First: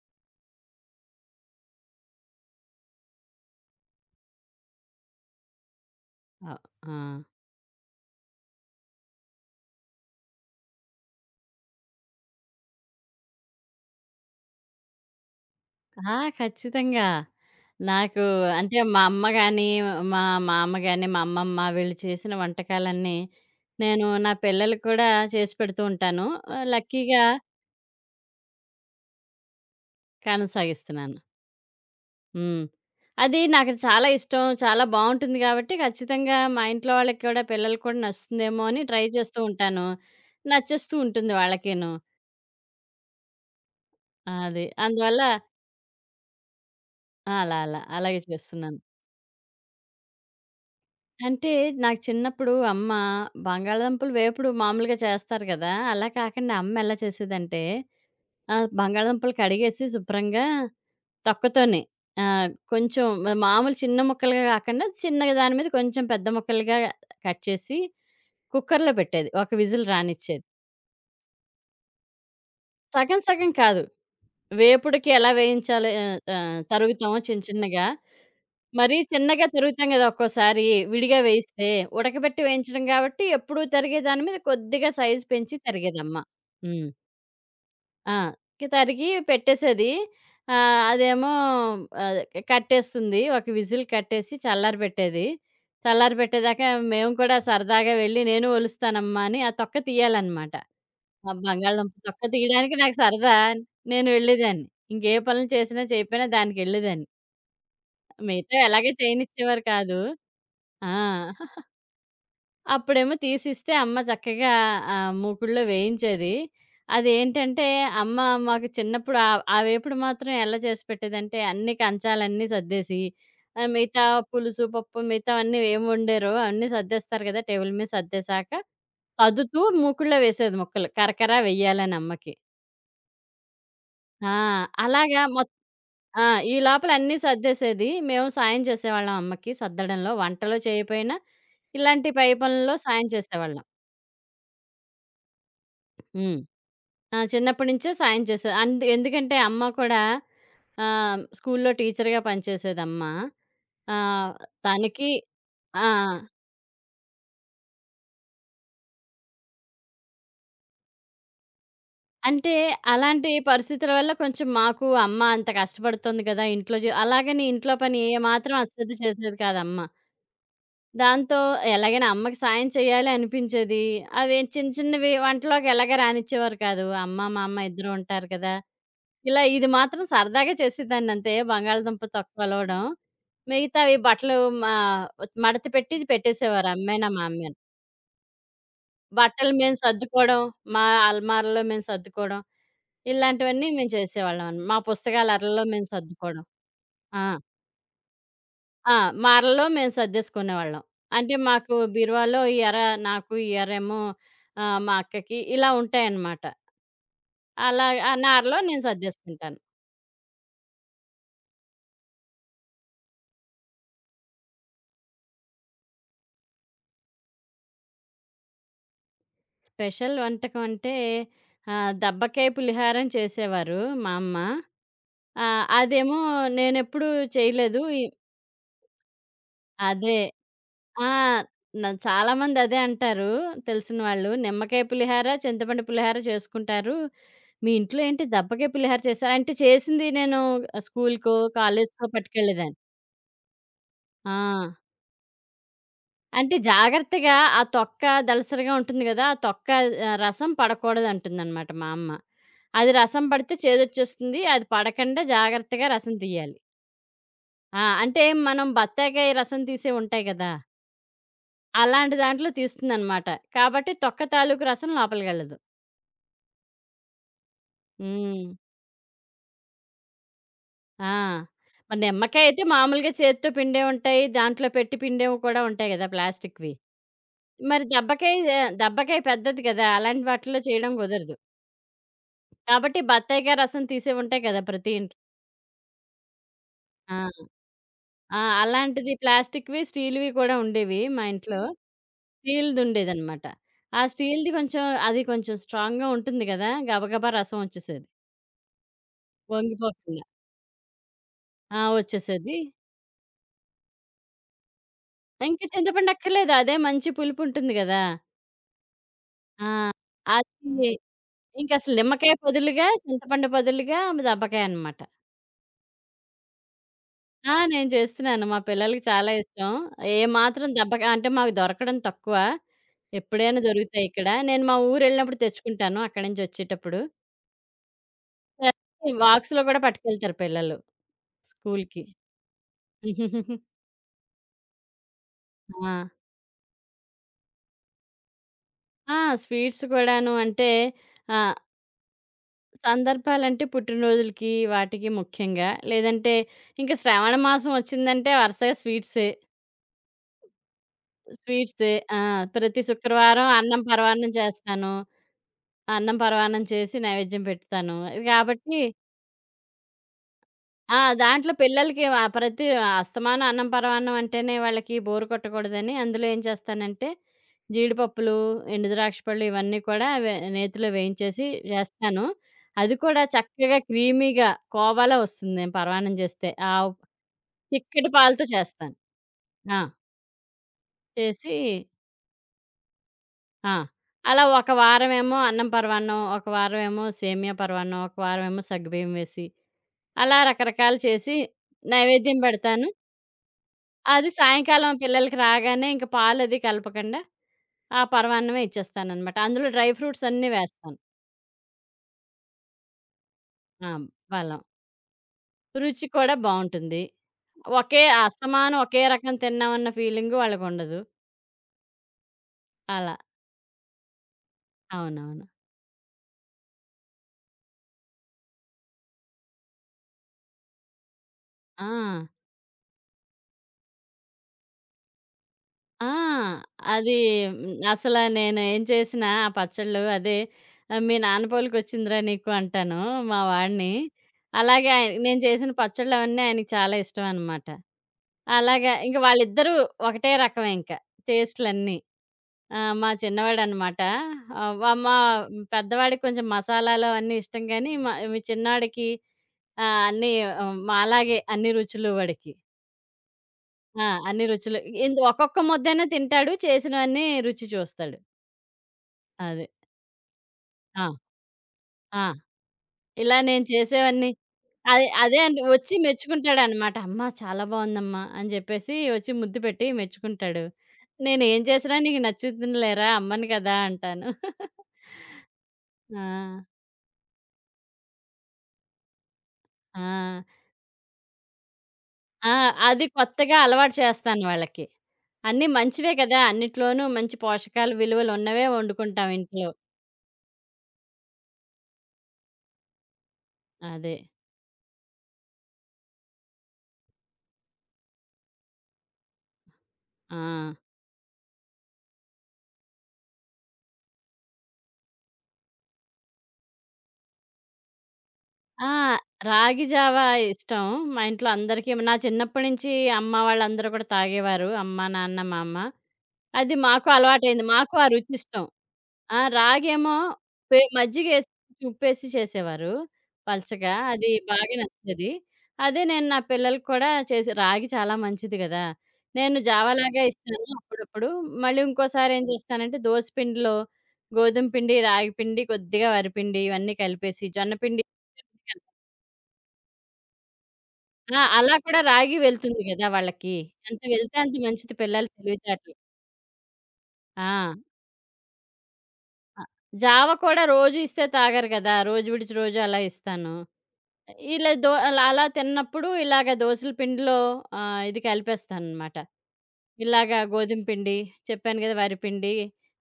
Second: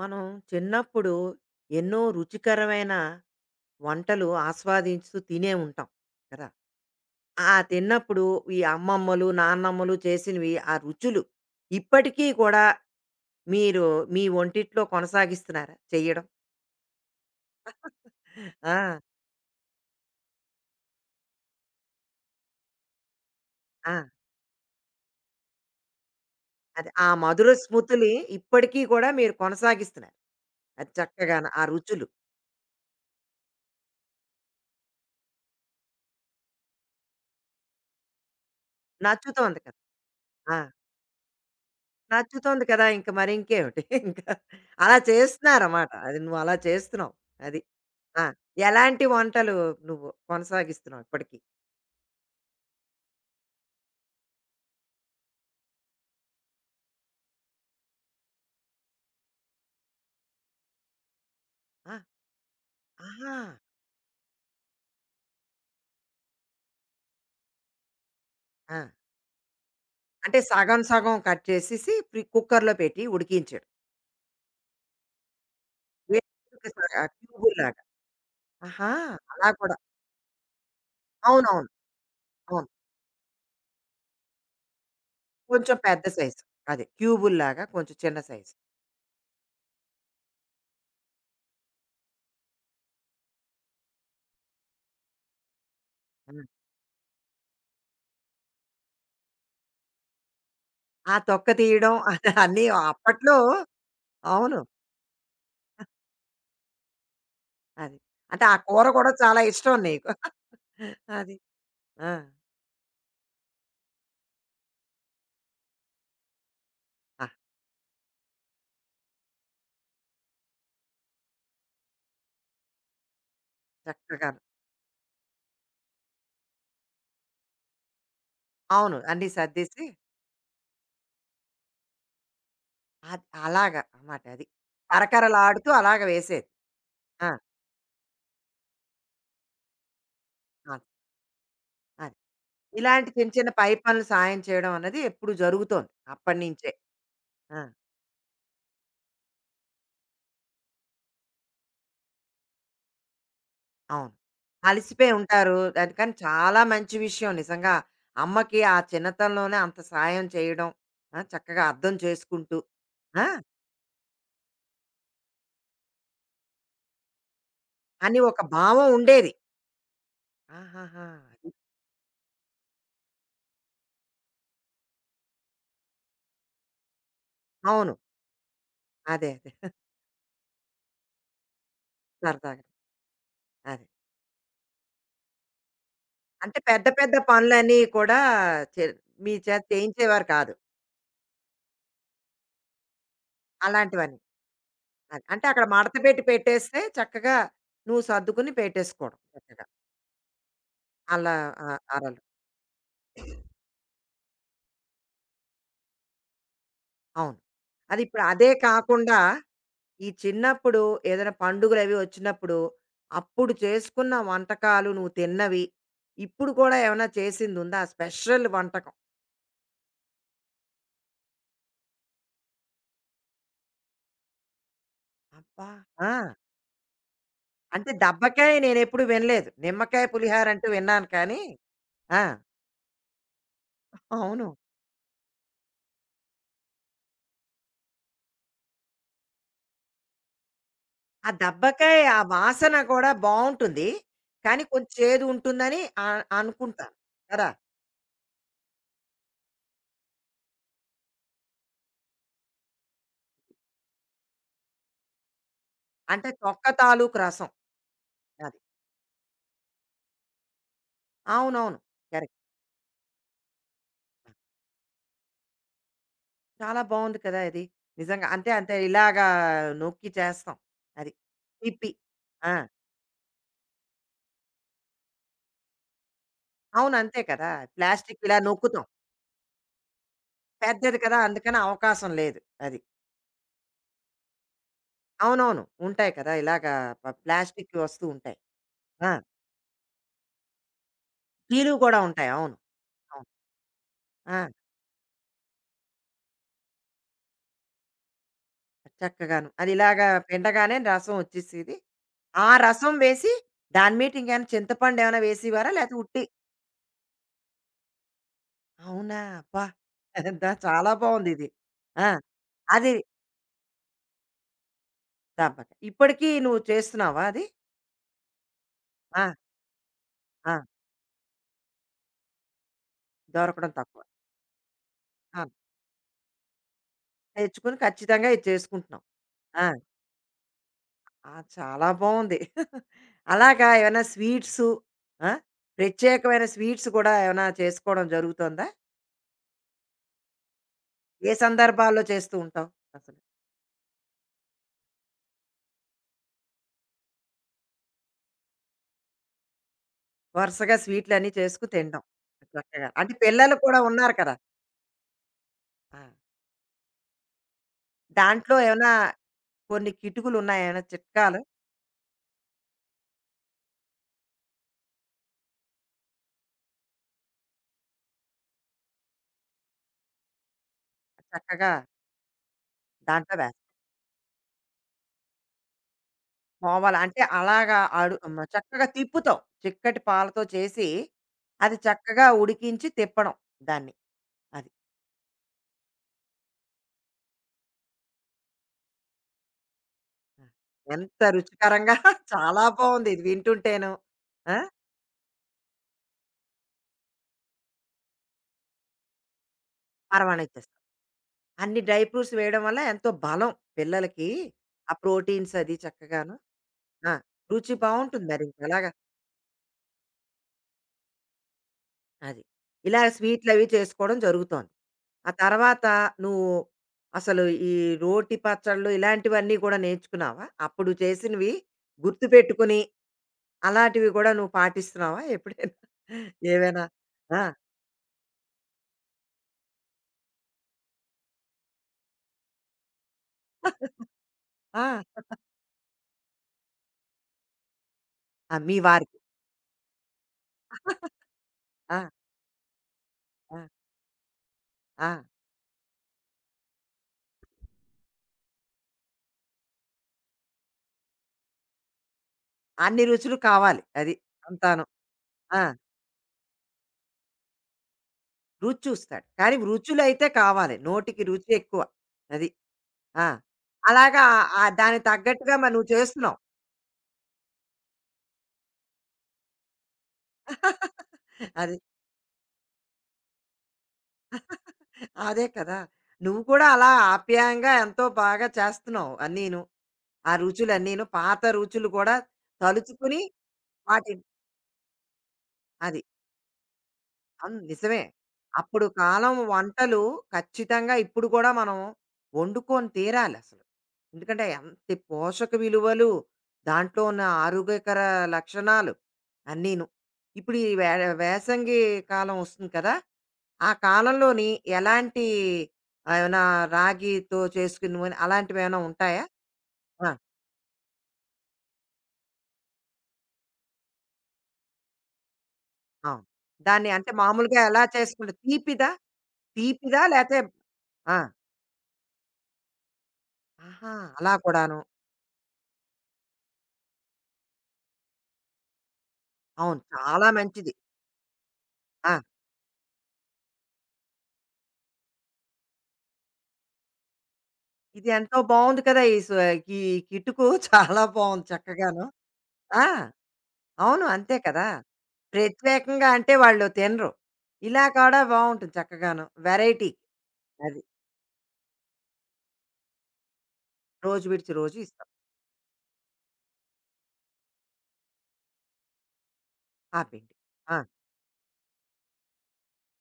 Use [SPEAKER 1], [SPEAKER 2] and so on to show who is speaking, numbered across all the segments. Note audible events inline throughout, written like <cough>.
[SPEAKER 1] మనం చిన్నప్పుడు ఎన్నో రుచికరమైన వంటలు ఆస్వాదించుతూ తినే ఉంటాం కదా?
[SPEAKER 2] అ ఆ!
[SPEAKER 1] ఆ తిన్నప్పుడు ఈ అమ్మమ్మలు నాన్నమ్మలు చేసినవి ఆ రుచులు ఇప్పటికీ కూడా మీరు మీ ఒంటిట్లో కొనసాగిస్తున్నారా
[SPEAKER 2] ఆ!
[SPEAKER 1] చెయ్యడం?
[SPEAKER 2] ఖచ్చితంగా. నాకు
[SPEAKER 1] ఆ,
[SPEAKER 2] అంటే మా అమ్మ గాని, మా మామ గాని, మా అమ్మమ్మ వీళ్ళు చేసిన వంటకాలన్నీ
[SPEAKER 1] ఆ,
[SPEAKER 2] నేను నా పిల్లలకి కూడా చేసి పెడుతూ ఉంటాను.
[SPEAKER 1] అది ఆ
[SPEAKER 2] లక్కీగా
[SPEAKER 1] మధుర స్మృతులు ఇప్పటికీ కూడా మీరు కొనసాగిస్తున్నారు. అది
[SPEAKER 2] కొనసాగిస్తున్నాను.
[SPEAKER 1] చక్కగా ఆ రుచులు.
[SPEAKER 2] హ్మ్. అది నాకు చాలా ఇష్టం. చాలా బావుంటుంది కాబట్టి ఖచ్చితంగా మా ఇంట్లో వాళ్ళకి కూడా, పిల్లలకి కూడా నచ్చుతుందేమో అని ట్రై చేస్తూ
[SPEAKER 1] నచ్చుతోంది కదా?
[SPEAKER 2] ఉంటాను. నచ్చేస్తూ ఉంటుంది వాళ్ళకీను.
[SPEAKER 1] నచ్చుతోంది కదా! ఇంక మరింకేమిటి <laughs> ఇంకా
[SPEAKER 2] అది.
[SPEAKER 1] అలా
[SPEAKER 2] అందువల్ల
[SPEAKER 1] చేస్తున్నారన్నమాట. అది నువ్వు అలా చేస్తున్నావు.
[SPEAKER 2] ఆ! అలా
[SPEAKER 1] అది.
[SPEAKER 2] అలా అలాగే
[SPEAKER 1] ఆ!
[SPEAKER 2] చేస్తున్నాను.
[SPEAKER 1] ఎలాంటి వంటలు నువ్వు కొనసాగిస్తున్నావు ఇప్పటికి?
[SPEAKER 2] అంటే నాకు చిన్నప్పుడు అమ్మ బంగాళదుంపలు వేపుడు మామూలుగా చేస్తారు కదా! అలా కాకుండా అమ్మ ఎలా చేసేదంటే, బంగాళదుంపలు కడిగేసి శుభ్రంగా తొక్కతోనే
[SPEAKER 1] ఆ!
[SPEAKER 2] కొంచెం
[SPEAKER 1] ఆహా!
[SPEAKER 2] మామూలు చిన్న ముక్కలుగా కాకుండా చిన్నగా దాని మీద కొంచెం పెద్ద ముక్కలుగా కట్ చేసి
[SPEAKER 1] ఆ!
[SPEAKER 2] కుక్కర్‌లో పెట్టేది. ఒక విజిల్
[SPEAKER 1] అంటే
[SPEAKER 2] రానిచ్చేది.
[SPEAKER 1] సగం సగం కట్ చేసేసి ప్రీ కుక్కర్‌లో పెట్టి
[SPEAKER 2] సగం సగం
[SPEAKER 1] ఉడికించడం.
[SPEAKER 2] కాదు. వేపుడుకి ఎలా వేయించాలి ఆహ్, ఆహ్,
[SPEAKER 1] వేపుడుకి
[SPEAKER 2] తరుగుతామో చిన్న
[SPEAKER 1] క్యూబుల్లాగా.
[SPEAKER 2] చిన్నగా,
[SPEAKER 1] ఆహా!
[SPEAKER 2] మరీ చిన్నగా
[SPEAKER 1] అలా కూడా.
[SPEAKER 2] తరుగుతాం గదా! ఒక్కోసారి విడిగా వేయిస్తే.
[SPEAKER 1] అవునవును.
[SPEAKER 2] ఉడకబెట్టి
[SPEAKER 1] అవును.
[SPEAKER 2] వేయించడం గాబట్టి ఎప్పుడు తరిగే దాని మీద కొద్దిగా సైజ్ పెంచి
[SPEAKER 1] కొంచెం పెద్ద
[SPEAKER 2] తరిగేదమ్మ.
[SPEAKER 1] సైజు. అదే
[SPEAKER 2] హ్మ్.
[SPEAKER 1] క్యూబుల్లాగా కొంచెం
[SPEAKER 2] ఆ!
[SPEAKER 1] చిన్న సైజు.
[SPEAKER 2] ఇక తరిగి పెట్టేసేది. అదేమో ఆహ్, కట్టేస్తుంది. ఒక విజిల్ కట్టేసి చల్లారబెట్టేది.
[SPEAKER 1] హ్మ్.
[SPEAKER 2] చల్లారబెట్టేదాకా మేము కూడా సరదాగా వెళ్లి నేను ఒలుస్తానమ్మా అని ఆ తొక్క తీయాలన్నమాట.
[SPEAKER 1] ఆ
[SPEAKER 2] ఆ
[SPEAKER 1] తొక్క తీయడం
[SPEAKER 2] బంగాళదుంప
[SPEAKER 1] <laughs>
[SPEAKER 2] తొక్క
[SPEAKER 1] అది అన్నీ
[SPEAKER 2] తీయడానికి నాకు
[SPEAKER 1] అప్పట్లో.
[SPEAKER 2] సరదా. నేను
[SPEAKER 1] అవును.
[SPEAKER 2] వెళ్ళేదాన్ని. ఇంకే పనులు చేసినా చేయకపోయినా దానికెళ్ళేదాన్ని.
[SPEAKER 1] అది. అంటే ఆ
[SPEAKER 2] మిగతావి
[SPEAKER 1] కూర
[SPEAKER 2] ఎలాగో
[SPEAKER 1] కూడా చాలా
[SPEAKER 2] చేయనిచ్చేవారు
[SPEAKER 1] ఇష్టం
[SPEAKER 2] కాదు.
[SPEAKER 1] నీకు.
[SPEAKER 2] ఆ!
[SPEAKER 1] అది. ఆ!
[SPEAKER 2] అప్పుడేమో తీసిస్తే అమ్మ చక్కగా మూకుడులో వేయించేది.
[SPEAKER 1] ఆ!
[SPEAKER 2] అదేంటంటే, అమ్మ మాకు చిన్నప్పుడు ఆ ఆ వేపుడు మాత్రం ఎలా చేసి పెట్టేదంటే, అన్ని కంచాలన్నీ సర్దేసి, మిగతా
[SPEAKER 1] చక్కగాను.
[SPEAKER 2] పులుసు, పప్పు మిగతావన్నీ ఏమి వండారో అన్నీ సర్దేస్తారు కదా! టేబుల్ మీద సర్దేశాక,
[SPEAKER 1] అవును. అన్నీ
[SPEAKER 2] సర్దుతూ
[SPEAKER 1] సర్దేసి
[SPEAKER 2] మూకుడులో వేసేది ముక్కలు. కరకర వెయ్యాలని అమ్మకి.
[SPEAKER 1] అది అలాగా అన్నమాట
[SPEAKER 2] ఆ!
[SPEAKER 1] అది.
[SPEAKER 2] అలాగా మొత్
[SPEAKER 1] కరకరలాడుతూ అలాగ
[SPEAKER 2] ఆ!
[SPEAKER 1] వేసేది.
[SPEAKER 2] ఈ లోపల అన్నీ
[SPEAKER 1] ఆ!
[SPEAKER 2] సర్దేసేది. మేము సాయం చేసేవాళ్ళం అమ్మకి సర్దడంలో. వంటలో
[SPEAKER 1] ఆ!
[SPEAKER 2] చేయపోయినా, ఇలాంటి
[SPEAKER 1] అది.
[SPEAKER 2] పై పనుల్లో సాయం
[SPEAKER 1] ఇలాంటి చిన్న చిన్న
[SPEAKER 2] చేసేవాళ్ళం.
[SPEAKER 1] పై పనులు సాయం చేయడం అన్నది ఎప్పుడు జరుగుతోంది
[SPEAKER 2] హ్మ్.
[SPEAKER 1] అప్పటినుంచే.
[SPEAKER 2] ఆ!
[SPEAKER 1] ఆ!
[SPEAKER 2] చిన్నప్పటి నుంచే సాయం చేసే ఎందుకంటే అమ్మ కూడా స్కూల్లో టీచర్‌గా పనిచేసేదమ్మ.
[SPEAKER 1] అవును.
[SPEAKER 2] ఆహ్, తనకి
[SPEAKER 1] అలిసిపోయి ఉంటారు.
[SPEAKER 2] ఆ!
[SPEAKER 1] అందుకని చాలా మంచి విషయం నిజంగా. అమ్మకి ఆ చిన్నతనంలోనే అంత సాయం చేయడం. ఆ! చక్కగా అర్థం
[SPEAKER 2] అంటే
[SPEAKER 1] చేసుకుంటూ. ఆ!
[SPEAKER 2] అలాంటి పరిస్థితుల వల్ల కొంచెం మాకు అమ్మ అంత కష్టపడుతోంది కదా! ఇంట్లో అలాగని ఇంట్లో పని
[SPEAKER 1] అని ఒక
[SPEAKER 2] ఏమాత్రం
[SPEAKER 1] భావం
[SPEAKER 2] అశ్రద్ధ
[SPEAKER 1] ఉండేది.
[SPEAKER 2] చేసేది కాదమ్మ.
[SPEAKER 1] ఆహాహా!
[SPEAKER 2] దాంతో
[SPEAKER 1] అది.
[SPEAKER 2] ఎలాగైనా అమ్మకి సాయం చేయాలి అనిపించేది. అవి చిన్న చిన్నవి వంటలోకి ఎలాగా రానిచ్చేవారు కాదు. అమ్మ, మా అమ్మ ఇద్దరు
[SPEAKER 1] అవును.
[SPEAKER 2] ఉంటారు కదా!
[SPEAKER 1] అదే.
[SPEAKER 2] ఇలా
[SPEAKER 1] అదే.
[SPEAKER 2] ఇది
[SPEAKER 1] <laughs>
[SPEAKER 2] మాత్రం సరదాగా చేసేదాన్నంతే. బంగాళదుంప
[SPEAKER 1] సరదాగా.
[SPEAKER 2] తొక్కలవడం.
[SPEAKER 1] అదే.
[SPEAKER 2] మిగతావి బట్టలు మా మడత పెట్టి ఇది
[SPEAKER 1] అంటే
[SPEAKER 2] పెట్టేసేవారు
[SPEAKER 1] పెద్ద
[SPEAKER 2] అమ్మాయి,
[SPEAKER 1] పెద్ద
[SPEAKER 2] మా అమ్మాయిని.
[SPEAKER 1] పనులన్నీ కూడా చే మీ
[SPEAKER 2] బట్టలు
[SPEAKER 1] చేత
[SPEAKER 2] మేము
[SPEAKER 1] చేయించేవారు
[SPEAKER 2] సర్దుకోవడం,
[SPEAKER 1] కాదు.
[SPEAKER 2] మా అల్మారాలో మేము సర్దుకోవడం. ఇలాంటివన్నీ మేము
[SPEAKER 1] అలాంటివన్నీ.
[SPEAKER 2] చేసేవాళ్ళం. మా
[SPEAKER 1] అది.
[SPEAKER 2] పుస్తకాల
[SPEAKER 1] అంటే అక్కడ
[SPEAKER 2] అరల్లో మేము
[SPEAKER 1] మడతపెట్టి
[SPEAKER 2] సర్దుకోవడం.
[SPEAKER 1] పెట్టేస్తే
[SPEAKER 2] ఆ!
[SPEAKER 1] చక్కగా నువ్వు సర్దుకుని
[SPEAKER 2] ఆ!
[SPEAKER 1] పెట్టేసుకోవడం
[SPEAKER 2] మా అరలో
[SPEAKER 1] చక్కగా.
[SPEAKER 2] మేము సర్దేసుకునేవాళ్ళం.
[SPEAKER 1] అలా.
[SPEAKER 2] అంటే
[SPEAKER 1] ఆ!
[SPEAKER 2] మాకు
[SPEAKER 1] అరలు.
[SPEAKER 2] బీరువాలో ఈ నాకు, ఈ అరేమో, మా అక్కకి ఇలా ఉంటాయన్నమాట.
[SPEAKER 1] అవును.
[SPEAKER 2] అలా
[SPEAKER 1] అది
[SPEAKER 2] ఆ
[SPEAKER 1] ఇప్పుడు
[SPEAKER 2] నా
[SPEAKER 1] అదే
[SPEAKER 2] అరలో నేను
[SPEAKER 1] కాకుండా
[SPEAKER 2] సర్దేసుకుంటాను.
[SPEAKER 1] ఈ చిన్నప్పుడు ఏదైనా పండుగలవి వచ్చినప్పుడు అప్పుడు చేసుకున్న వంటకాలు నువ్వు తిన్నవి, ఇప్పుడు కూడా ఏమైనా చేసిందుందా? స్పెషల్ వంటకం?
[SPEAKER 2] స్పెషల్ వంటకం అంటే దబ్బకాయ పులిహార అని చేసేవారు మా అమ్మ.
[SPEAKER 1] అబ్బా! ఆ!
[SPEAKER 2] అదేమో నేనెప్పుడూ చేయలేదు.
[SPEAKER 1] అంటే
[SPEAKER 2] ఈ
[SPEAKER 1] దబ్బకాయ నేనెప్పుడు వినలేదు. నిమ్మకాయ
[SPEAKER 2] అదే.
[SPEAKER 1] పులిహారంటూ విన్నాను
[SPEAKER 2] ఆ!
[SPEAKER 1] కానీ
[SPEAKER 2] న
[SPEAKER 1] ఆ!
[SPEAKER 2] చాలామంది అదే అంటారు తెలిసిన వాళ్ళు.
[SPEAKER 1] అవును.
[SPEAKER 2] నిమ్మకాయ పులిహార, చింతపండు పులిహార చేసుకుంటారు. మీ ఇంట్లో ఏంటి దబ్బకాయ పులిహార చేసారా? అంటే చేసింది నేను
[SPEAKER 1] ఆ
[SPEAKER 2] స్కూలుకో,
[SPEAKER 1] దబ్బకాయ
[SPEAKER 2] కాలేజీకో
[SPEAKER 1] ఆ వాసన
[SPEAKER 2] పట్టుకెళ్ళేదాన్ని.
[SPEAKER 1] కూడా బావుంటుంది.
[SPEAKER 2] ఆ!
[SPEAKER 1] కానీ కొంచెం చేదు ఉంటుందని
[SPEAKER 2] అంటే
[SPEAKER 1] అనుకుంటాను
[SPEAKER 2] జాగ్రత్తగా
[SPEAKER 1] కదా!
[SPEAKER 2] ఆ తొక్క దళసరిగా ఉంటుంది గదా! ఆ తొక్క రసం పడకూడదంటుందనమాట మా అమ్మ. అది రసం పడితే చేదొచ్చేస్తుంది. అది పడకండా జాగ్రత్తగా రసం
[SPEAKER 1] అంటే
[SPEAKER 2] తీయాలి.
[SPEAKER 1] తొక్క తాలూకు రసం
[SPEAKER 2] అంటే
[SPEAKER 1] అది.
[SPEAKER 2] మనం బత్తాకాయ రసం తీసేవి ఉంటాయి కదా!
[SPEAKER 1] అవునవును.
[SPEAKER 2] అలాంటి
[SPEAKER 1] కరెక్ట్.
[SPEAKER 2] దాంట్లో తీస్తుందనమాట. కాబట్టి తొక్క తాలూకు రసం లోపలికెళ్ళదు.
[SPEAKER 1] చాలా బావుంది కదా! ఇది. నిజంగా.
[SPEAKER 2] హ్మ్.
[SPEAKER 1] అంతే అంతే ఇలాగా నొక్కి చేస్తాం.
[SPEAKER 2] ఆ!
[SPEAKER 1] అది. తిప్పి.
[SPEAKER 2] మరి నిమ్మకాయ
[SPEAKER 1] ఆ!
[SPEAKER 2] అయితే మామూలుగా చేత్తో పిండేవుంటాయి. దాంట్లో పెట్టి పిండేవి కూడా ఉంటాయి కదా! ప్లాస్టిక్‌వి.
[SPEAKER 1] అవును. అంతే కదా!
[SPEAKER 2] మరి
[SPEAKER 1] ప్లాస్టిక్
[SPEAKER 2] దబ్బకాయ,
[SPEAKER 1] ఇలా నొక్కుతాం.
[SPEAKER 2] దబ్బకాయ పెద్దది కదా! అలాంటి వాటిల్లో చేయడం
[SPEAKER 1] పెద్దది కదా!
[SPEAKER 2] కుదరదు.
[SPEAKER 1] అందుకని అవకాశం లేదు. అది.
[SPEAKER 2] కాబట్టి బత్తాయికాయ రసం తీసేవుంటాయి కదా! ప్రతి ఇంట్లో.
[SPEAKER 1] అవునవును. ఉంటాయి కదా! ఇలాగా
[SPEAKER 2] ఆ!
[SPEAKER 1] ప్లాస్టిక్‌వి వస్తూ ఉంటాయి.
[SPEAKER 2] ఆ!
[SPEAKER 1] ఆ!
[SPEAKER 2] అలాంటిది ప్లాస్టిక్‌వి, స్టీల్‌వి కూడా ఉండేవి మా ఇంట్లో.
[SPEAKER 1] స్టీలువి కూడా ఉంటాయి. అవును. అవును.
[SPEAKER 2] స్టీల్‌దుండేదనమాట. ఆ
[SPEAKER 1] ఆ!
[SPEAKER 2] స్టీల్‌ది కొంచెం కొంచెం స్ట్రాంగ్‌గా ఉంటుంది గదా! గబగబా రసం వచ్చేసేది.
[SPEAKER 1] చక్కగాను. అదిలాగా
[SPEAKER 2] వంగిపోకుండా.
[SPEAKER 1] పిండగానే రసం వచ్చేసేది. ఆ
[SPEAKER 2] వచ్చేసేది.
[SPEAKER 1] రసం వేసి దాని మీట ఇంకేమైనా చింతపండు ఏమైనా
[SPEAKER 2] ఇంక
[SPEAKER 1] వేసేవారా? లేతే
[SPEAKER 2] చింతపండు
[SPEAKER 1] ఉట్టి
[SPEAKER 2] అక్కర్లేదు. అదే మంచి పులుపుంటుంది గదా!
[SPEAKER 1] అవునా! అబ్బా!
[SPEAKER 2] ఆ!
[SPEAKER 1] <laughs> దా
[SPEAKER 2] అది
[SPEAKER 1] చాలా బావుందిది.
[SPEAKER 2] ఇంకసలు
[SPEAKER 1] ఆ!
[SPEAKER 2] నిమ్మకాయ బదులుగా,
[SPEAKER 1] అది
[SPEAKER 2] చింతపండు బదులుగా దబ్బకాయ అనమాట.
[SPEAKER 1] దబ్బక. ఇప్పటికి నువ్వు చేస్తున్నావా అది?
[SPEAKER 2] నేను చేస్తున్నాను. మా పిల్లలకి
[SPEAKER 1] ఆ!
[SPEAKER 2] చాలా ఇష్టం.
[SPEAKER 1] ఆ!
[SPEAKER 2] ఏమాత్రం దబ్బకాయ అంటే మాకు దొరకడం తక్కువ. ఎప్పుడైనా
[SPEAKER 1] దొరకడం తక్కువ.
[SPEAKER 2] దొరుకుతాయి ఇక్కడ. నేను మా ఊరెళ్ళినప్పుడు
[SPEAKER 1] ఆ!
[SPEAKER 2] తెచ్చుకుంటాను అక్కడి నుంచి వచ్చేటప్పుడు.
[SPEAKER 1] తెచ్చుకొని ఖచ్చితంగా ఇది చేసుకుంటున్నావు.
[SPEAKER 2] లేకపోతే బాక్స్‌లో
[SPEAKER 1] ఆ!
[SPEAKER 2] గూడా పట్టుకెళ్తారు పిల్లలు
[SPEAKER 1] ఆ! చాలా
[SPEAKER 2] స్కూల్‌కి.
[SPEAKER 1] బావుంది. <laughs> అలాగా ఏమైనా స్వీట్సు ఆ!
[SPEAKER 2] ఆ!
[SPEAKER 1] ప్రత్యేకమైన స్వీట్స్ కూడా ఏమైనా చేసుకోవడం జరుగుతోందా?
[SPEAKER 2] ఆ! స్వీట్స్ కూడాను. అంటే
[SPEAKER 1] ఏ
[SPEAKER 2] ఆహ్,
[SPEAKER 1] సందర్భాల్లో చేస్తూ ఉంటావు అసలు?
[SPEAKER 2] సందర్భాలంటే పుట్టినరోజులకి, వాటికి ముఖ్యంగా. లేదంటే ఇంక శ్రావణ మాసం వచ్చిందంటే వరుసగా స్వీట్సే.
[SPEAKER 1] వరుసగా స్వీట్లన్నీ చేసుకు
[SPEAKER 2] స్వీట్సే.
[SPEAKER 1] తినడం.
[SPEAKER 2] ఆ! ప్రతి
[SPEAKER 1] చక్కగా. అంటే
[SPEAKER 2] శుక్రవారం
[SPEAKER 1] పిల్లలు కూడా
[SPEAKER 2] అన్నం
[SPEAKER 1] ఉన్నారు
[SPEAKER 2] పరమాన్నం
[SPEAKER 1] కదా!
[SPEAKER 2] చేస్తాను.
[SPEAKER 1] ఆ!
[SPEAKER 2] అన్నం పరమాన్నం చేసి నైవేద్యం పెడతాను.
[SPEAKER 1] దాంట్లో
[SPEAKER 2] కాబట్టి
[SPEAKER 1] ఏమైనా కొన్ని కిటుకులున్నాయా? ఏమైనా చిట్కాలు?
[SPEAKER 2] దాంట్లో పిల్లలకి వ ప్రతి అస్తమానం అన్నం, పరమాన్నం అంటేనే వాళ్ళకి బోర్ కొట్టకూడదని అందులో ఏం చేస్తానంటే, జీడిపప్పులు, ఎండు ద్రాక్ష పళ్ళు ఇవన్నీ కూడా నేతిలో వేయించేసి
[SPEAKER 1] చక్కగా
[SPEAKER 2] చేస్తాను. అది కూడా
[SPEAKER 1] దాంట్లో వేస్తా.
[SPEAKER 2] చక్కగా క్రీమీగా కోవాలా వస్తుంది నేను పరమాన్నం చేస్తే. ఆవ్
[SPEAKER 1] పోవాలి అంటే అలాగా
[SPEAKER 2] చిక్కటి
[SPEAKER 1] అడు మ
[SPEAKER 2] పాలతో
[SPEAKER 1] చక్కగా
[SPEAKER 2] చేస్తాను.
[SPEAKER 1] తిప్పుతాం.
[SPEAKER 2] ఆ!
[SPEAKER 1] చిక్కటి పాలతో చేసి,
[SPEAKER 2] చేసి
[SPEAKER 1] అది చక్కగా ఉడికించి తిప్పడం
[SPEAKER 2] ఆ!
[SPEAKER 1] దాన్ని.
[SPEAKER 2] అలా
[SPEAKER 1] అది.
[SPEAKER 2] ఒక వారమేమో అన్నం పరమాన్నం, ఒక వారమేమో సేమియా పరమాన్నం, ఒక వారమేమో సగ్గుబియ్యం వేసి, అలా
[SPEAKER 1] ఆ!
[SPEAKER 2] రకరకాలు
[SPEAKER 1] ఎంత
[SPEAKER 2] చేసి
[SPEAKER 1] రుచికరంగా <laughs>
[SPEAKER 2] నైవేద్యం
[SPEAKER 1] చాలా
[SPEAKER 2] పెడతాను.
[SPEAKER 1] బావుంది ఇది వింటుంటేను.
[SPEAKER 2] అది
[SPEAKER 1] ఆ!
[SPEAKER 2] సాయంకాలం పిల్లలకి రాగానే ఇంక పాలది కలపకండా, ఆ పరమాన్నమే ఇచ్చేస్తాననమాట. అందులో డ్రై ఫ్రూట్స్ అన్నీ
[SPEAKER 1] పరమాన్నిచ్చేస్తాం.
[SPEAKER 2] వేస్తాను.
[SPEAKER 1] అన్ని డ్రై ఫ్రూట్స్ వేయడం వల్ల ఎంతో బలం
[SPEAKER 2] ఆ!
[SPEAKER 1] పిల్లలకి.
[SPEAKER 2] బలం.
[SPEAKER 1] ఆ ప్రోటీన్స్ అది
[SPEAKER 2] రుచి కూడా
[SPEAKER 1] చక్కగాను.
[SPEAKER 2] బావుంటుంది.
[SPEAKER 1] ఆ! రుచి
[SPEAKER 2] ఒకే
[SPEAKER 1] బావుంటుంది మరింక
[SPEAKER 2] అస్తమానం
[SPEAKER 1] అలాగా.
[SPEAKER 2] ఒకే రకం తిన్నామన్న ఫీలింగు వాళ్ళకుండదు.
[SPEAKER 1] అది. ఇలా
[SPEAKER 2] అలా.
[SPEAKER 1] స్వీట్లవి చేసుకోవడం జరుగుతోంది. ఆ
[SPEAKER 2] అవునవును.
[SPEAKER 1] తర్వాత నువ్వు అసలు ఈ రోటి పచ్చళ్ళు ఇలాంటివన్నీ కూడా నేర్చుకున్నావా? అప్పుడు చేసినవి
[SPEAKER 2] ఆ!
[SPEAKER 1] గుర్తుపెట్టుకుని అలాంటివి కూడా నువ్వు పాటిస్తున్నావా ఎప్పుడైనా?
[SPEAKER 2] ఆ!
[SPEAKER 1] <laughs> ఏవైనా?
[SPEAKER 2] అది
[SPEAKER 1] ఆ!
[SPEAKER 2] హ్మ్, నేను ఏం చేసినా ఆ పచ్చళ్ళు అదే, "మీ నాన్న పోలికొచ్చిందిరా నీకు" అంటాను మా వాడిని. అలాగే
[SPEAKER 1] ఆ!
[SPEAKER 2] నేను చేసిన పచ్చళ్ళవన్నీ ఆయనకి చాలా ఇష్టమనమాట.
[SPEAKER 1] ఆ! మీ
[SPEAKER 2] అలాగా.
[SPEAKER 1] వారికి.
[SPEAKER 2] ఇంక వాళ్ళిద్దరూ ఒకటే రకమే ఇంక టేస్ట్‌లన్నీ.
[SPEAKER 1] ఆ!
[SPEAKER 2] మా
[SPEAKER 1] ఆ!
[SPEAKER 2] చిన్నవాడనమాట. ఆహ్, వ
[SPEAKER 1] ఆ!
[SPEAKER 2] మా పెద్దవాడికి కొంచెం మసాలాలు అవన్నీ ఇష్టం గానీ, మీ చిన్నవాడికి ఆహ్, అన్నీ మాలాగే అన్ని రుచులు వాడికి.
[SPEAKER 1] అన్ని రుచులు కావాలి. అది
[SPEAKER 2] అన్ని రుచులు.
[SPEAKER 1] అంతాను.
[SPEAKER 2] ఇందు ఒక్కొక్క
[SPEAKER 1] ఆ!
[SPEAKER 2] ముద్దైనా తింటాడు. చేసినవన్నీ రుచి చూస్తాడు.
[SPEAKER 1] రుచి చూస్తాడు. కానీ
[SPEAKER 2] అది.
[SPEAKER 1] రుచులైతే కావాలి.
[SPEAKER 2] ఆ!
[SPEAKER 1] నోటికి రుచి ఎక్కువ.
[SPEAKER 2] ఆ!
[SPEAKER 1] అది. ఆ!
[SPEAKER 2] ఇలా నేను
[SPEAKER 1] అలాగా
[SPEAKER 2] చేసేవన్నీ
[SPEAKER 1] దానికి
[SPEAKER 2] అదే అదే
[SPEAKER 1] తగ్గట్టుగా
[SPEAKER 2] అండి.
[SPEAKER 1] మరి నువ్వు
[SPEAKER 2] వచ్చి
[SPEAKER 1] చేస్తున్నావు.
[SPEAKER 2] మెచ్చుకుంటాడనమాట. "అమ్మ చాలా బావుందమ్మా" అని జెప్పేసి వచ్చి ముద్దు పెట్టి మెచ్చుకుంటాడు.
[SPEAKER 1] <laughs>
[SPEAKER 2] నేనేం
[SPEAKER 1] అది.
[SPEAKER 2] చేసినా నీకు నచ్చుతుందిలేరా అమ్మను కదా! అంటాను. <laughs>
[SPEAKER 1] అదే కదా!
[SPEAKER 2] ఆ!
[SPEAKER 1] నువ్వు కూడా అలా ఆప్యాయంగా ఎంతో బాగా చేస్తున్నావు అన్నీను.
[SPEAKER 2] ఆ!
[SPEAKER 1] ఆ రుచులన్నీను. పాత రుచులు కూడా
[SPEAKER 2] ఆ! అది
[SPEAKER 1] తలుచుకుని
[SPEAKER 2] కొత్తగా అలవాటు
[SPEAKER 1] వాటిని
[SPEAKER 2] చేస్తాను వాళ్ళకి. అన్నీ
[SPEAKER 1] అది.
[SPEAKER 2] మంచివే కదా! అన్నిట్లోనూ మంచి
[SPEAKER 1] అవును.
[SPEAKER 2] పోషకాలు
[SPEAKER 1] నిజమే.
[SPEAKER 2] విలువలున్నవే
[SPEAKER 1] అప్పుడు
[SPEAKER 2] వండుకుంటాం
[SPEAKER 1] కాలం
[SPEAKER 2] ఇంట్లో.
[SPEAKER 1] వంటలు ఖచ్చితంగా ఇప్పుడు కూడా మనం వండుకొని తీరాలసలు.
[SPEAKER 2] అదే.
[SPEAKER 1] ఎందుకంటే అంత పోషక విలువలు, దాంట్లో ఉన్న ఆరోగ్యకర లక్షణాలు అన్నీను.
[SPEAKER 2] ఆ!
[SPEAKER 1] ఇప్పుడు ఈ వే వేసంగి కాలం వస్తుంది కదా! ఆ కాలంలోని ఎలాంటి ఏమైనా రాగితో చేసుకున్నవని అలాంటివేమైనా
[SPEAKER 2] ఆ!
[SPEAKER 1] ఉంటాయా?
[SPEAKER 2] రాగి
[SPEAKER 1] ఆ!
[SPEAKER 2] జావా ఇష్టం. మా ఇంట్లో అందరికీ నా చిన్నప్పటి నుంచి అమ్మ వాళ్ళందరూ కూడా తాగేవారు. అమ్మ, నాన్న, మా అమ్మ.
[SPEAKER 1] అవును.
[SPEAKER 2] అది
[SPEAKER 1] దాన్ని
[SPEAKER 2] మాకు
[SPEAKER 1] అంటే మామూలుగా
[SPEAKER 2] అలవాటయింది.
[SPEAKER 1] ఎలా
[SPEAKER 2] మాకు ఆ
[SPEAKER 1] చేసుకుంటారు?
[SPEAKER 2] రుచిష్టం.
[SPEAKER 1] తీపిదా? తీపిదా
[SPEAKER 2] రాగేమో
[SPEAKER 1] లేతే ఆ!
[SPEAKER 2] మజ్జిగేసి, ఉప్పేసి చేసేవారు
[SPEAKER 1] ఆహా!
[SPEAKER 2] పలచగా. అది
[SPEAKER 1] అలా
[SPEAKER 2] బాగా
[SPEAKER 1] కూడాను.
[SPEAKER 2] నచ్చేది. అదే నేను నా పిల్లలకి కూడా చేసి రాగి చాలా మంచిది గదా! నేను
[SPEAKER 1] అవును.
[SPEAKER 2] జావలాగా
[SPEAKER 1] చాలా
[SPEAKER 2] ఇస్తాను
[SPEAKER 1] మంచిది.
[SPEAKER 2] అప్పుడప్పుడు. మళ్ళీ
[SPEAKER 1] ఆ!
[SPEAKER 2] ఇంకోసారేం చేస్తానంటే, దోస పిండిలో గోధుమ పిండి, రాగి పిండి, కొద్దిగా వరిపిండి ఇవన్నీ కలిపేసి జొన్న పిండి.
[SPEAKER 1] ఇది ఎంతో బావుంది కదా! ఈ సు ఈ కిటుకు <laughs> చాలా బావుంది
[SPEAKER 2] అలా కూడా
[SPEAKER 1] చక్కగాను.
[SPEAKER 2] రాగి వెళ్తుంది
[SPEAKER 1] ఆ!
[SPEAKER 2] గదా! వాళ్ళకి. ఎంత
[SPEAKER 1] అవును. అంతే
[SPEAKER 2] వెళ్తే అంత
[SPEAKER 1] కదా!
[SPEAKER 2] మంచిది పిల్లల తెలివితేటలు.
[SPEAKER 1] ప్రత్యేకంగా అంటే వాళ్ళు తినరు.
[SPEAKER 2] ఆ!
[SPEAKER 1] ఇలా కూడా బావుంటుంది చక్కగాను.
[SPEAKER 2] ఆ!
[SPEAKER 1] వెరైటీ
[SPEAKER 2] జావ కూడా
[SPEAKER 1] అది.
[SPEAKER 2] రోజు ఇస్తే తాగరు గదా! రోజు విడిచి రోజు అలా ఇస్తాను.
[SPEAKER 1] రోజు విడిచి
[SPEAKER 2] ఇలా
[SPEAKER 1] రోజు
[SPEAKER 2] దో
[SPEAKER 1] ఇస్తాం.
[SPEAKER 2] అలా అలా తిన్నప్పుడు ఇలాగ దోసల పిండిలో ఇది కలిపేస్తాననమాట.
[SPEAKER 1] ఆ
[SPEAKER 2] ఇలాగ
[SPEAKER 1] పిండి. ఆ!
[SPEAKER 2] గోధుమ పిండి, చెప్పాను గదా! వరిపిండి,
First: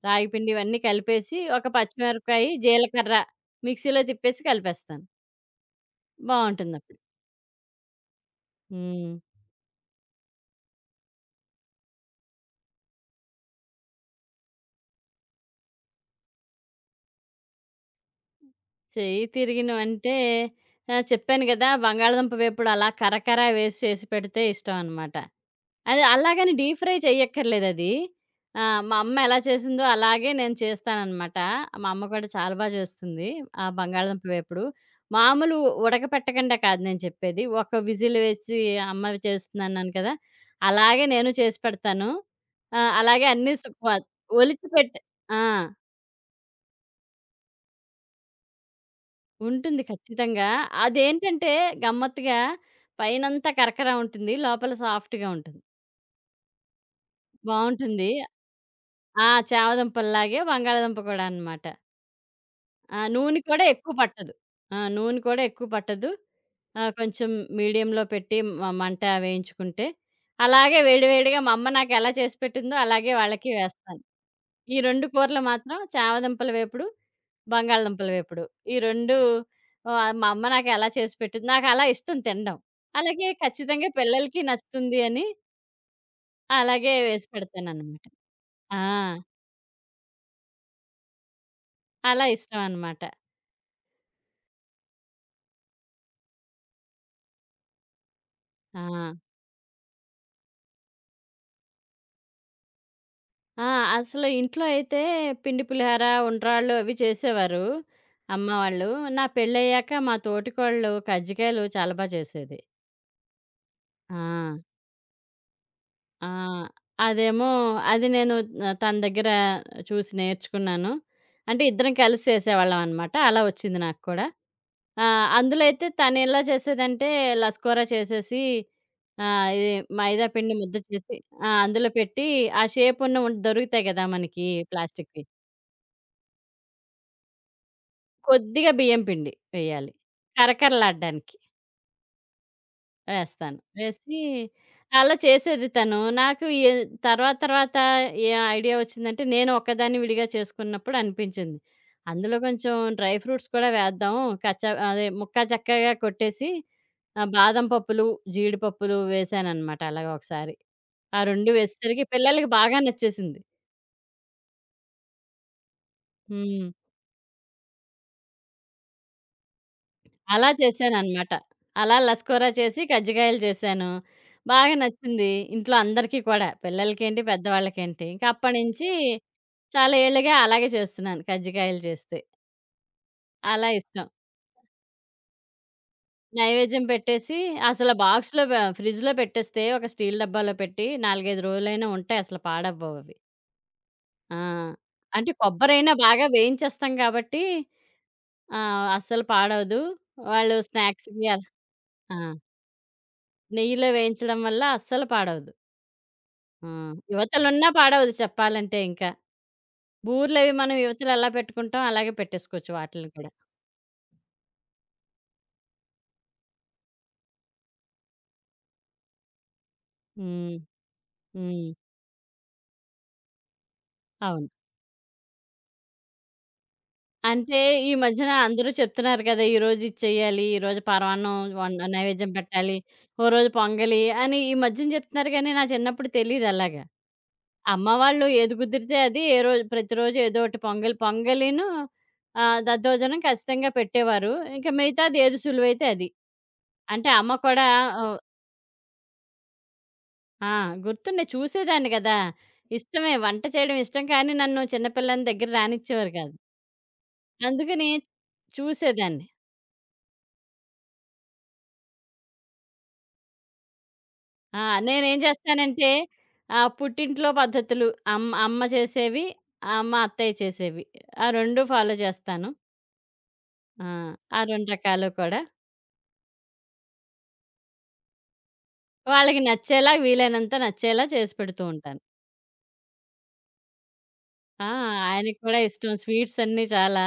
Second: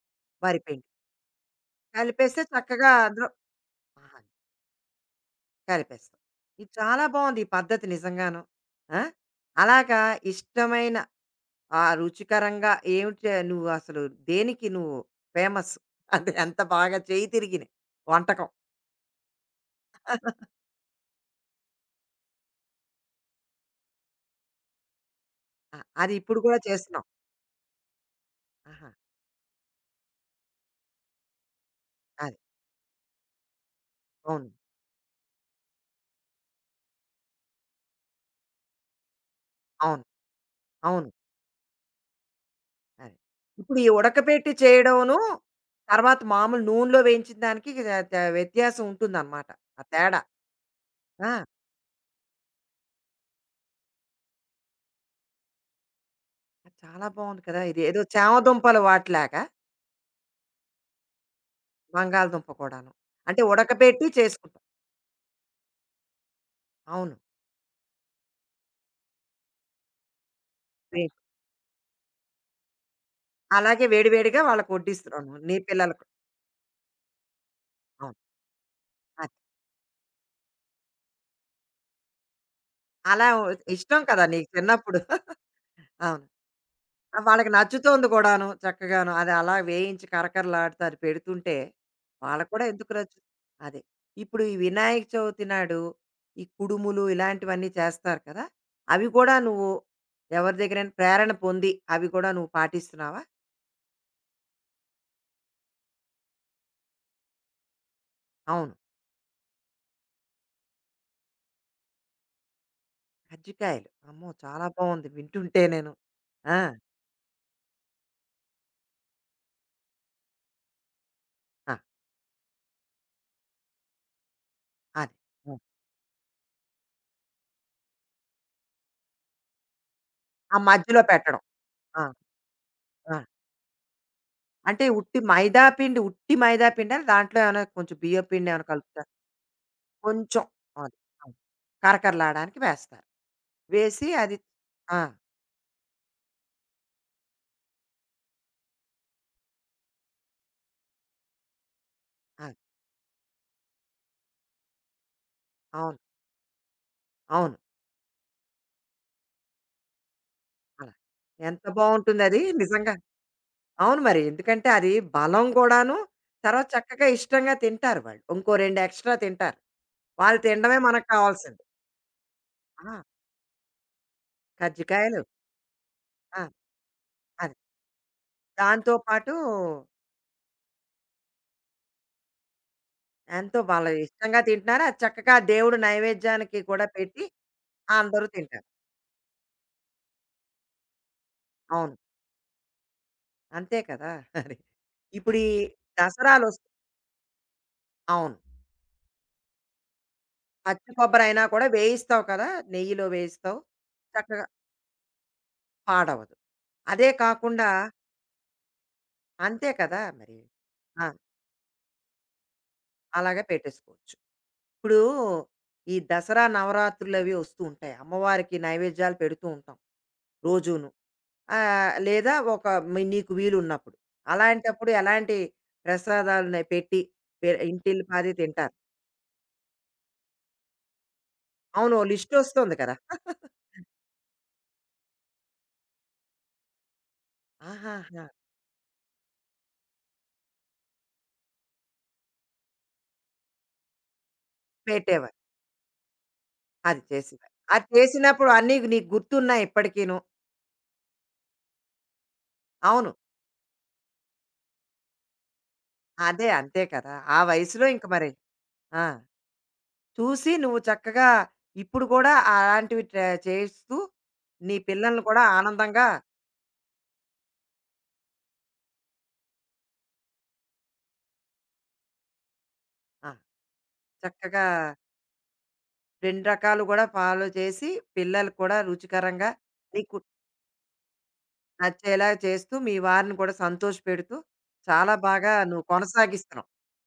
[SPEAKER 2] రాగి పిండి
[SPEAKER 1] వరి
[SPEAKER 2] ఇవన్నీ
[SPEAKER 1] పిండి.
[SPEAKER 2] కలిపేసి ఒక
[SPEAKER 1] కలిపేస్తే
[SPEAKER 2] పచ్చిమిరపకాయ,
[SPEAKER 1] చక్కగా
[SPEAKER 2] జీలకర్ర
[SPEAKER 1] అందులో
[SPEAKER 2] మిక్సీలో
[SPEAKER 1] ఆహా!
[SPEAKER 2] తిప్పేసి కలిపేస్తాను.
[SPEAKER 1] కలిపేస్తాం. ఇది
[SPEAKER 2] బావుంటుందప్పుడు.
[SPEAKER 1] చాలా బావుంది ఈ పద్ధతి నిజంగాను. ఆ!
[SPEAKER 2] హ్మ్.
[SPEAKER 1] అలాగా ఇష్టమైన ఆ రుచికరంగా ఏమిటి నువ్వు అసలు దేనికి నువ్వు ఫేమస్? అంటే ఎంత బాగా చేయి తిరిగిన వంటకం.
[SPEAKER 2] చెయ్యి తిరిగినవంటే చెప్పాను గదా! బంగాళాదుంప వేపుడు అలా కరకర వేసి చేసి పెడితే ఇష్టం అనమాట.
[SPEAKER 1] ఆ!
[SPEAKER 2] అది
[SPEAKER 1] అది ఇప్పుడు
[SPEAKER 2] అలాగని
[SPEAKER 1] కూడా
[SPEAKER 2] డీప్ ఫ్రై
[SPEAKER 1] చేస్తున్నావు.
[SPEAKER 2] చెయ్యక్కర్లేదది.
[SPEAKER 1] ఆహా!
[SPEAKER 2] మా అమ్మ ఎలా చేసిందో అలాగే నేను చేస్తాననమాట. మా అమ్మ కూడా
[SPEAKER 1] అది.
[SPEAKER 2] చాలా బా చేస్తుంది. ఆ బంగాళదుంప
[SPEAKER 1] అవును.
[SPEAKER 2] వేపుడు. మామూలు ఉడకపెట్టకుండా కాదు నేను చెప్పేది. ఒక విజిల్ వేసి అమ్మ చేస్తుందన్నాను
[SPEAKER 1] అవును.
[SPEAKER 2] కదా! అలాగే
[SPEAKER 1] అవును.
[SPEAKER 2] నేను చేసి పెడతాను. ఆహ్,
[SPEAKER 1] అదే.
[SPEAKER 2] అలాగే అన్నీ సు
[SPEAKER 1] ఇప్పుడు ఈ
[SPEAKER 2] వ
[SPEAKER 1] ఉడకపెట్టి
[SPEAKER 2] ఒలిచి పెట్
[SPEAKER 1] చేయడంను,
[SPEAKER 2] ఆ!
[SPEAKER 1] తర్వాత మామూలు నూనెలో వేయించిన దానికి త త వ్యత్యాసం ఉంటుందనమాట. ఆ
[SPEAKER 2] ఉంటుంది
[SPEAKER 1] తేడా.
[SPEAKER 2] ఖచ్చితంగా.
[SPEAKER 1] ఆ!
[SPEAKER 2] అదేంటంటే గమ్మత్తుగా పైనంతా కరకర ఉంటుంది. లోపల సాఫ్ట్‌గా ఉంటుంది.
[SPEAKER 1] అది చాలా బావుంది కదా! ఇది ఏదో
[SPEAKER 2] బావుంటుంది.
[SPEAKER 1] చామదుంపలు వాటిలాగా
[SPEAKER 2] చామదుంపల్లాగే బంగాళాదుంప కూడా అనమాట.
[SPEAKER 1] బంగాళదుంప కూడాను.
[SPEAKER 2] నూనె
[SPEAKER 1] అంటే
[SPEAKER 2] కూడా ఎక్కువ
[SPEAKER 1] ఉడకబెట్టి
[SPEAKER 2] పట్టదు.
[SPEAKER 1] చేసుకుంటాం.
[SPEAKER 2] ఆ! నూనె కూడా ఎక్కువ పట్టదు. ఆహ్,
[SPEAKER 1] అవును.
[SPEAKER 2] కొంచెం మీడియంలో పెట్టి మంట వేయించుకుంటే, అలాగే
[SPEAKER 1] వే
[SPEAKER 2] వేడి వేడిగా మా అమ్మ నాకెలా చేసి పెట్టిందో అలాగే వాళ్ళకి
[SPEAKER 1] అలాగే
[SPEAKER 2] వేస్తాను.
[SPEAKER 1] వేడి వేడిగా వాళ్ళకి
[SPEAKER 2] ఈ 2
[SPEAKER 1] వడ్డిస్తున్నావు.
[SPEAKER 2] కూరలు
[SPEAKER 1] నీ
[SPEAKER 2] మాత్రం
[SPEAKER 1] పిల్లలకు.
[SPEAKER 2] చామదుంపల వేపుడు, బంగాళదుంపల
[SPEAKER 1] అవును.
[SPEAKER 2] వేపుడు. ఈ 2
[SPEAKER 1] అదే.
[SPEAKER 2] ఆహ్, మా అమ్మ నాకెలా చేసి పెట్టింది నాకలా ఇష్టం తినడం.
[SPEAKER 1] అలా
[SPEAKER 2] అలాగే ఖచ్చితంగా
[SPEAKER 1] ఇష్టం కదా
[SPEAKER 2] పిల్లలకి
[SPEAKER 1] నీకు
[SPEAKER 2] నచ్చుతుంది
[SPEAKER 1] చిన్నప్పుడు.
[SPEAKER 2] అని
[SPEAKER 1] అవును.
[SPEAKER 2] అలాగే
[SPEAKER 1] ఆ
[SPEAKER 2] వేసి
[SPEAKER 1] వాళ్ళకి
[SPEAKER 2] పెడతాననమాట.
[SPEAKER 1] నచ్చుతోంది కూడాను
[SPEAKER 2] ఆ!
[SPEAKER 1] చక్కగాను. అది అలా వేయించి కరకరలాడుతారు పెడుతుంటే,
[SPEAKER 2] అలా
[SPEAKER 1] వాళ్ళకి
[SPEAKER 2] ఇష్టం
[SPEAKER 1] కూడా ఎందుకు
[SPEAKER 2] అనమాట.
[SPEAKER 1] నచ్చు అదే. ఇప్పుడు ఈ వినాయక చవితి నాడు ఈ కుడుములు ఇలాంటివన్నీ చేస్తారు కదా!
[SPEAKER 2] ఆ!
[SPEAKER 1] అవి కూడా నువ్వు ఎవరి దగ్గరైనా ప్రేరణ పొంది అవి కూడా నువ్వు పాటిస్తున్నావా?
[SPEAKER 2] ఆ! అసలు ఇంట్లో అయితే పిండి పులిహార, ఉండ్రాళ్ళు అవి చేసేవారు అమ్మ
[SPEAKER 1] అవును.
[SPEAKER 2] వాళ్ళు. నా పెళ్ళయ్యాక మా తోటికోడలు కజ్జికాయలు చాలా బా చేసేది.
[SPEAKER 1] కజ్జికాయలు.
[SPEAKER 2] ఆ!
[SPEAKER 1] అమ్మో! చాలా బావుంది వింటుంటే నేను.
[SPEAKER 2] ఆ!
[SPEAKER 1] ఆ!
[SPEAKER 2] అదేమో అది నేను తన దగ్గర చూసి నేర్చుకున్నాను. అంటే
[SPEAKER 1] ఆ!
[SPEAKER 2] ఇద్దరం కలిసి చేసేవాళ్ళం అనమాట. అలా వచ్చింది నాకు కూడా. ఆ!
[SPEAKER 1] అది.
[SPEAKER 2] అందులో అయితే తనెలా చేసేదంటే లస్కూర చేసేసి, ఆహ్, ఇది మైదా పిండి
[SPEAKER 1] ఆ
[SPEAKER 2] ముద్ద
[SPEAKER 1] మధ్యలో
[SPEAKER 2] చేసి
[SPEAKER 1] పెట్టడం.
[SPEAKER 2] అందులో
[SPEAKER 1] ఆ!
[SPEAKER 2] పెట్టి ఆ
[SPEAKER 1] ఆ!
[SPEAKER 2] షేపున్న ఉం దొరుకుతాయి కదా! మనకి
[SPEAKER 1] అంటే ఉట్టి
[SPEAKER 2] ప్లాస్టిక్‌వి.
[SPEAKER 1] మైదా పిండి, ఉట్టి మైదా పిండా? దాంట్లో ఏమైనా కొంచెం బియ్యం పిండి ఏమైనా
[SPEAKER 2] కొద్దిగా బియ్యం
[SPEAKER 1] కలుపుతారా?
[SPEAKER 2] పిండి వేయాలి.
[SPEAKER 1] కొంచెం. అది. అవును.
[SPEAKER 2] కరకరలాడ్డానికి
[SPEAKER 1] కరకరలాడడానికి వేస్తారు.
[SPEAKER 2] వేస్తాను.
[SPEAKER 1] వేసి అది ఆ!
[SPEAKER 2] అలా చేసేది తను. నాకు ఎ తర్వాత తర్వాత ఏ ఐడియా వచ్చిందంటే, నేను ఒక్కదాన్ని విడిగా చేసుకున్నప్పుడు అనిపించింది. అందులో
[SPEAKER 1] అది.
[SPEAKER 2] కొంచెం డ్రై ఫ్రూట్స్ కూడా వేద్దాం. కచ్చా అదే ముక్కా చక్కగా
[SPEAKER 1] అవును.
[SPEAKER 2] కొట్టేసి,
[SPEAKER 1] అవును.
[SPEAKER 2] బాదం పప్పులు, జీడిపప్పులు వేశాననమాట అలాగా ఒకసారి.
[SPEAKER 1] అలా.
[SPEAKER 2] ఆ 2
[SPEAKER 1] ఎంత
[SPEAKER 2] వేసేసరికి
[SPEAKER 1] బావుంటుందది
[SPEAKER 2] పిల్లలకి బాగా
[SPEAKER 1] నిజంగా.
[SPEAKER 2] నచ్చేసింది.
[SPEAKER 1] అవును మరి. ఎందుకంటే అది బలం గూడాను. తర్వాత
[SPEAKER 2] హ్మ్.
[SPEAKER 1] చక్కగా ఇష్టంగా తింటారు వాళ్ళు. ఇంకో 2 ఎక్స్‌ట్రా తింటారు. వాళ్ళు
[SPEAKER 2] అలా
[SPEAKER 1] తినడమే మనకు
[SPEAKER 2] చేశాననమాట.
[SPEAKER 1] కావాల్సింది.
[SPEAKER 2] అలా లస్కూర చేసి
[SPEAKER 1] ఆ!
[SPEAKER 2] కజ్జికాయలు చేశాను. బాగా
[SPEAKER 1] కజ్జికాయలు.
[SPEAKER 2] నచ్చింది. ఇంట్లో అందరికీ
[SPEAKER 1] ఆ!
[SPEAKER 2] కూడా. పిల్లలకేంటి,
[SPEAKER 1] అది.
[SPEAKER 2] పెద్దవాళ్ళకేంటి. ఇంకా అప్పటినుంచి
[SPEAKER 1] దాంతో పాటు
[SPEAKER 2] చాలా ఏళ్ళుగా అలాగే చేస్తున్నాను కజ్జికాయలు చేస్తే.
[SPEAKER 1] ఎంతో
[SPEAKER 2] అలా
[SPEAKER 1] వాళ్ళు
[SPEAKER 2] ఇష్టం.
[SPEAKER 1] ఇష్టంగా తింటున్నారు. అది చక్కగా దేవుడు నైవేద్యానికి
[SPEAKER 2] నైవేద్యం
[SPEAKER 1] కూడా పెట్టి
[SPEAKER 2] పెట్టేసి అసలు
[SPEAKER 1] ఆ, అందరూ
[SPEAKER 2] బాక్స్‌లో
[SPEAKER 1] తింటారు.
[SPEAKER 2] ఫ్రిడ్జ్‌లో పెట్టేస్తే ఒక స్టీల్ డబ్బాలో పెట్టి 4, 5 రోజులైనా
[SPEAKER 1] అవును.
[SPEAKER 2] ఉంటాయి. అసలు పాడవ్వవవి.
[SPEAKER 1] అంతే కదా!
[SPEAKER 2] ఆ!
[SPEAKER 1] అది.
[SPEAKER 2] అంటే
[SPEAKER 1] ఇప్పుడు ఈ
[SPEAKER 2] కొబ్బరైనా బాగా
[SPEAKER 1] దసరాలొస్
[SPEAKER 2] వేయించేస్తాం కాబట్టి
[SPEAKER 1] అవును.
[SPEAKER 2] అస్సలు పాడవదు. వాళ్ళు
[SPEAKER 1] పచ్చి
[SPEAKER 2] స్నాక్స్‌కి
[SPEAKER 1] కొబ్బరైనా
[SPEAKER 2] అలా
[SPEAKER 1] కూడా
[SPEAKER 2] ఆ!
[SPEAKER 1] వేయిస్తావు కదా! నెయ్యిలో వేయిస్తావు.
[SPEAKER 2] నెయ్యిలో వేయించడం
[SPEAKER 1] చక్కగా
[SPEAKER 2] వల్ల అస్సలు పాడవదు.
[SPEAKER 1] పాడవదు. అదే
[SPEAKER 2] యువతలున్నా
[SPEAKER 1] కాకుండా
[SPEAKER 2] పాడవదు చెప్పాలంటే ఇంకా.
[SPEAKER 1] అంతే కదా! మరి.
[SPEAKER 2] బూర్లవి మనం
[SPEAKER 1] ఆ!
[SPEAKER 2] యువతలు ఎలా పెట్టుకుంటాం అలాగే పెట్టేసుకోవచ్చు వాటిల్ని కూడా.
[SPEAKER 1] అలాగే పెట్టేసుకోవచ్చు. ఇప్పుడు ఈ దసరా, నవరాత్రులవి ఒస్తూ ఉంటాయి. అమ్మవారికి నైవేద్యాలు పెడుతూ ఉంటాం
[SPEAKER 2] హ్మ్.
[SPEAKER 1] రోజూను.
[SPEAKER 2] హ్మ్.
[SPEAKER 1] లేదా ఒక మీ నీకు వీలున్నప్పుడు.
[SPEAKER 2] అవును.
[SPEAKER 1] అలాంటప్పుడు ఎలాంటి ప్రసాదాలున్నాయి పెట్టి పె
[SPEAKER 2] అంటే ఈ
[SPEAKER 1] ఇంటిల్లిపాది
[SPEAKER 2] మధ్యన అందరూ
[SPEAKER 1] తింటారు.
[SPEAKER 2] చెప్తున్నారు కదా! ఈరోజు ఇది చెయ్యాలి, ఈరోజు పరమాన్నం
[SPEAKER 1] అవును. ఓ
[SPEAKER 2] నైవేద్యం
[SPEAKER 1] లిస్ట్ వస్తుంది
[SPEAKER 2] పెట్టాలి,
[SPEAKER 1] కదా!
[SPEAKER 2] ఓ రోజు పొంగలి అని ఈ మధ్యన చెప్తున్నారు గానీ, నా చిన్నప్పుడు తెలీదు అలాగా. అమ్మ
[SPEAKER 1] ఆహాహా!
[SPEAKER 2] వాళ్ళు ఏది కుదిరితే అది ఏ రోజు ప్రతిరోజు ఏదో ఒకటి పొంగలి, దద్దోజనం ఖచ్చితంగా పెట్టేవారు. ఇంక మిగతాది
[SPEAKER 1] పెట్టేవారు.
[SPEAKER 2] ఏది సులువైతే అది.
[SPEAKER 1] అది
[SPEAKER 2] అంటే అమ్మ
[SPEAKER 1] చేసేవారు.
[SPEAKER 2] కూడా
[SPEAKER 1] అది
[SPEAKER 2] ఓ
[SPEAKER 1] చేసినప్పుడు అన్నీ నీకు గుర్తున్నాయి ఇప్పటికీను.
[SPEAKER 2] ఆ! గుర్తున్నాయి. చూసేదాన్ని గదా!
[SPEAKER 1] అవును.
[SPEAKER 2] ఇష్టమే. వంట చేయడం ఇష్టం కానీ నన్ను చిన్నపిల్లని దగ్గర రానిచ్చేవారు కాదు.
[SPEAKER 1] అదే అంతే కదా! ఆ వయసులో
[SPEAKER 2] అందుకని
[SPEAKER 1] ఇంక మరి ఆ!
[SPEAKER 2] చూసేదాన్ని.
[SPEAKER 1] చూసి నువ్వు చక్కగా ఇప్పుడు కూడా అలాంటివి ట్ర చేస్తూ
[SPEAKER 2] ఆ!
[SPEAKER 1] నీ
[SPEAKER 2] నేనేం
[SPEAKER 1] పిల్లల్ని కూడా
[SPEAKER 2] చేస్తానంటే
[SPEAKER 1] ఆనందంగా
[SPEAKER 2] పుట్టింట్లో పద్ధతులు అమ్మ అమ్మ చేసేవి, మా అత్తయ్య చేసేవి. ఆ 2 ఫాలో చేస్తాను.
[SPEAKER 1] ఆ!
[SPEAKER 2] ఆ! ఆ
[SPEAKER 1] చక్కగా
[SPEAKER 2] 2 రకాలు కూడా.
[SPEAKER 1] 2 రకాలు కూడా ఫాలో చేసి పిల్లలకి కూడా
[SPEAKER 2] వాళ్ళకి
[SPEAKER 1] రుచికరంగా
[SPEAKER 2] నచ్చేలా
[SPEAKER 1] నీకు
[SPEAKER 2] వీలైనంత నచ్చేలా చేసి పెడుతూ ఉంటాను.
[SPEAKER 1] నచ్చేలా చేస్తూ మీ వారిని కూడా సంతోషపెడుతూ
[SPEAKER 2] ఆ!
[SPEAKER 1] చాలా
[SPEAKER 2] ఆయనకి
[SPEAKER 1] బాగా
[SPEAKER 2] కూడా
[SPEAKER 1] నువ్వు
[SPEAKER 2] ఇష్టం స్వీట్స్ అన్నీ
[SPEAKER 1] కొనసాగిస్తున్నావు.
[SPEAKER 2] చాలా.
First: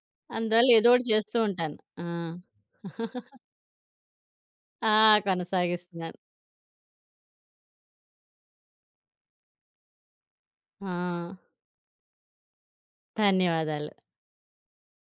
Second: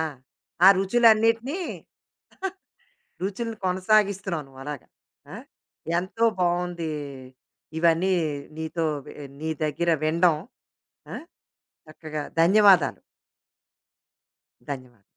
[SPEAKER 1] ఆ! ఆ
[SPEAKER 2] అందువల్ల ఏదోకటి చేస్తూ
[SPEAKER 1] రుచులన్నిటిని
[SPEAKER 2] ఉంటాను. ఆ!
[SPEAKER 1] <laughs>
[SPEAKER 2] <laughs>
[SPEAKER 1] రుచులను కొనసాగిస్తున్నావు నువ్వు అలాగా.
[SPEAKER 2] ఆ!
[SPEAKER 1] ఆ!
[SPEAKER 2] కొనసాగిస్తున్నాను.
[SPEAKER 1] ఎంతో బావుంది ఇవన్నీ నీతో నీ దగ్గర వినడం.
[SPEAKER 2] ఆ!
[SPEAKER 1] ఆ! చక్కగా ధన్యవాదాలు.
[SPEAKER 2] ధన్యవాదాలు.
[SPEAKER 1] ధన్యవాదాలు.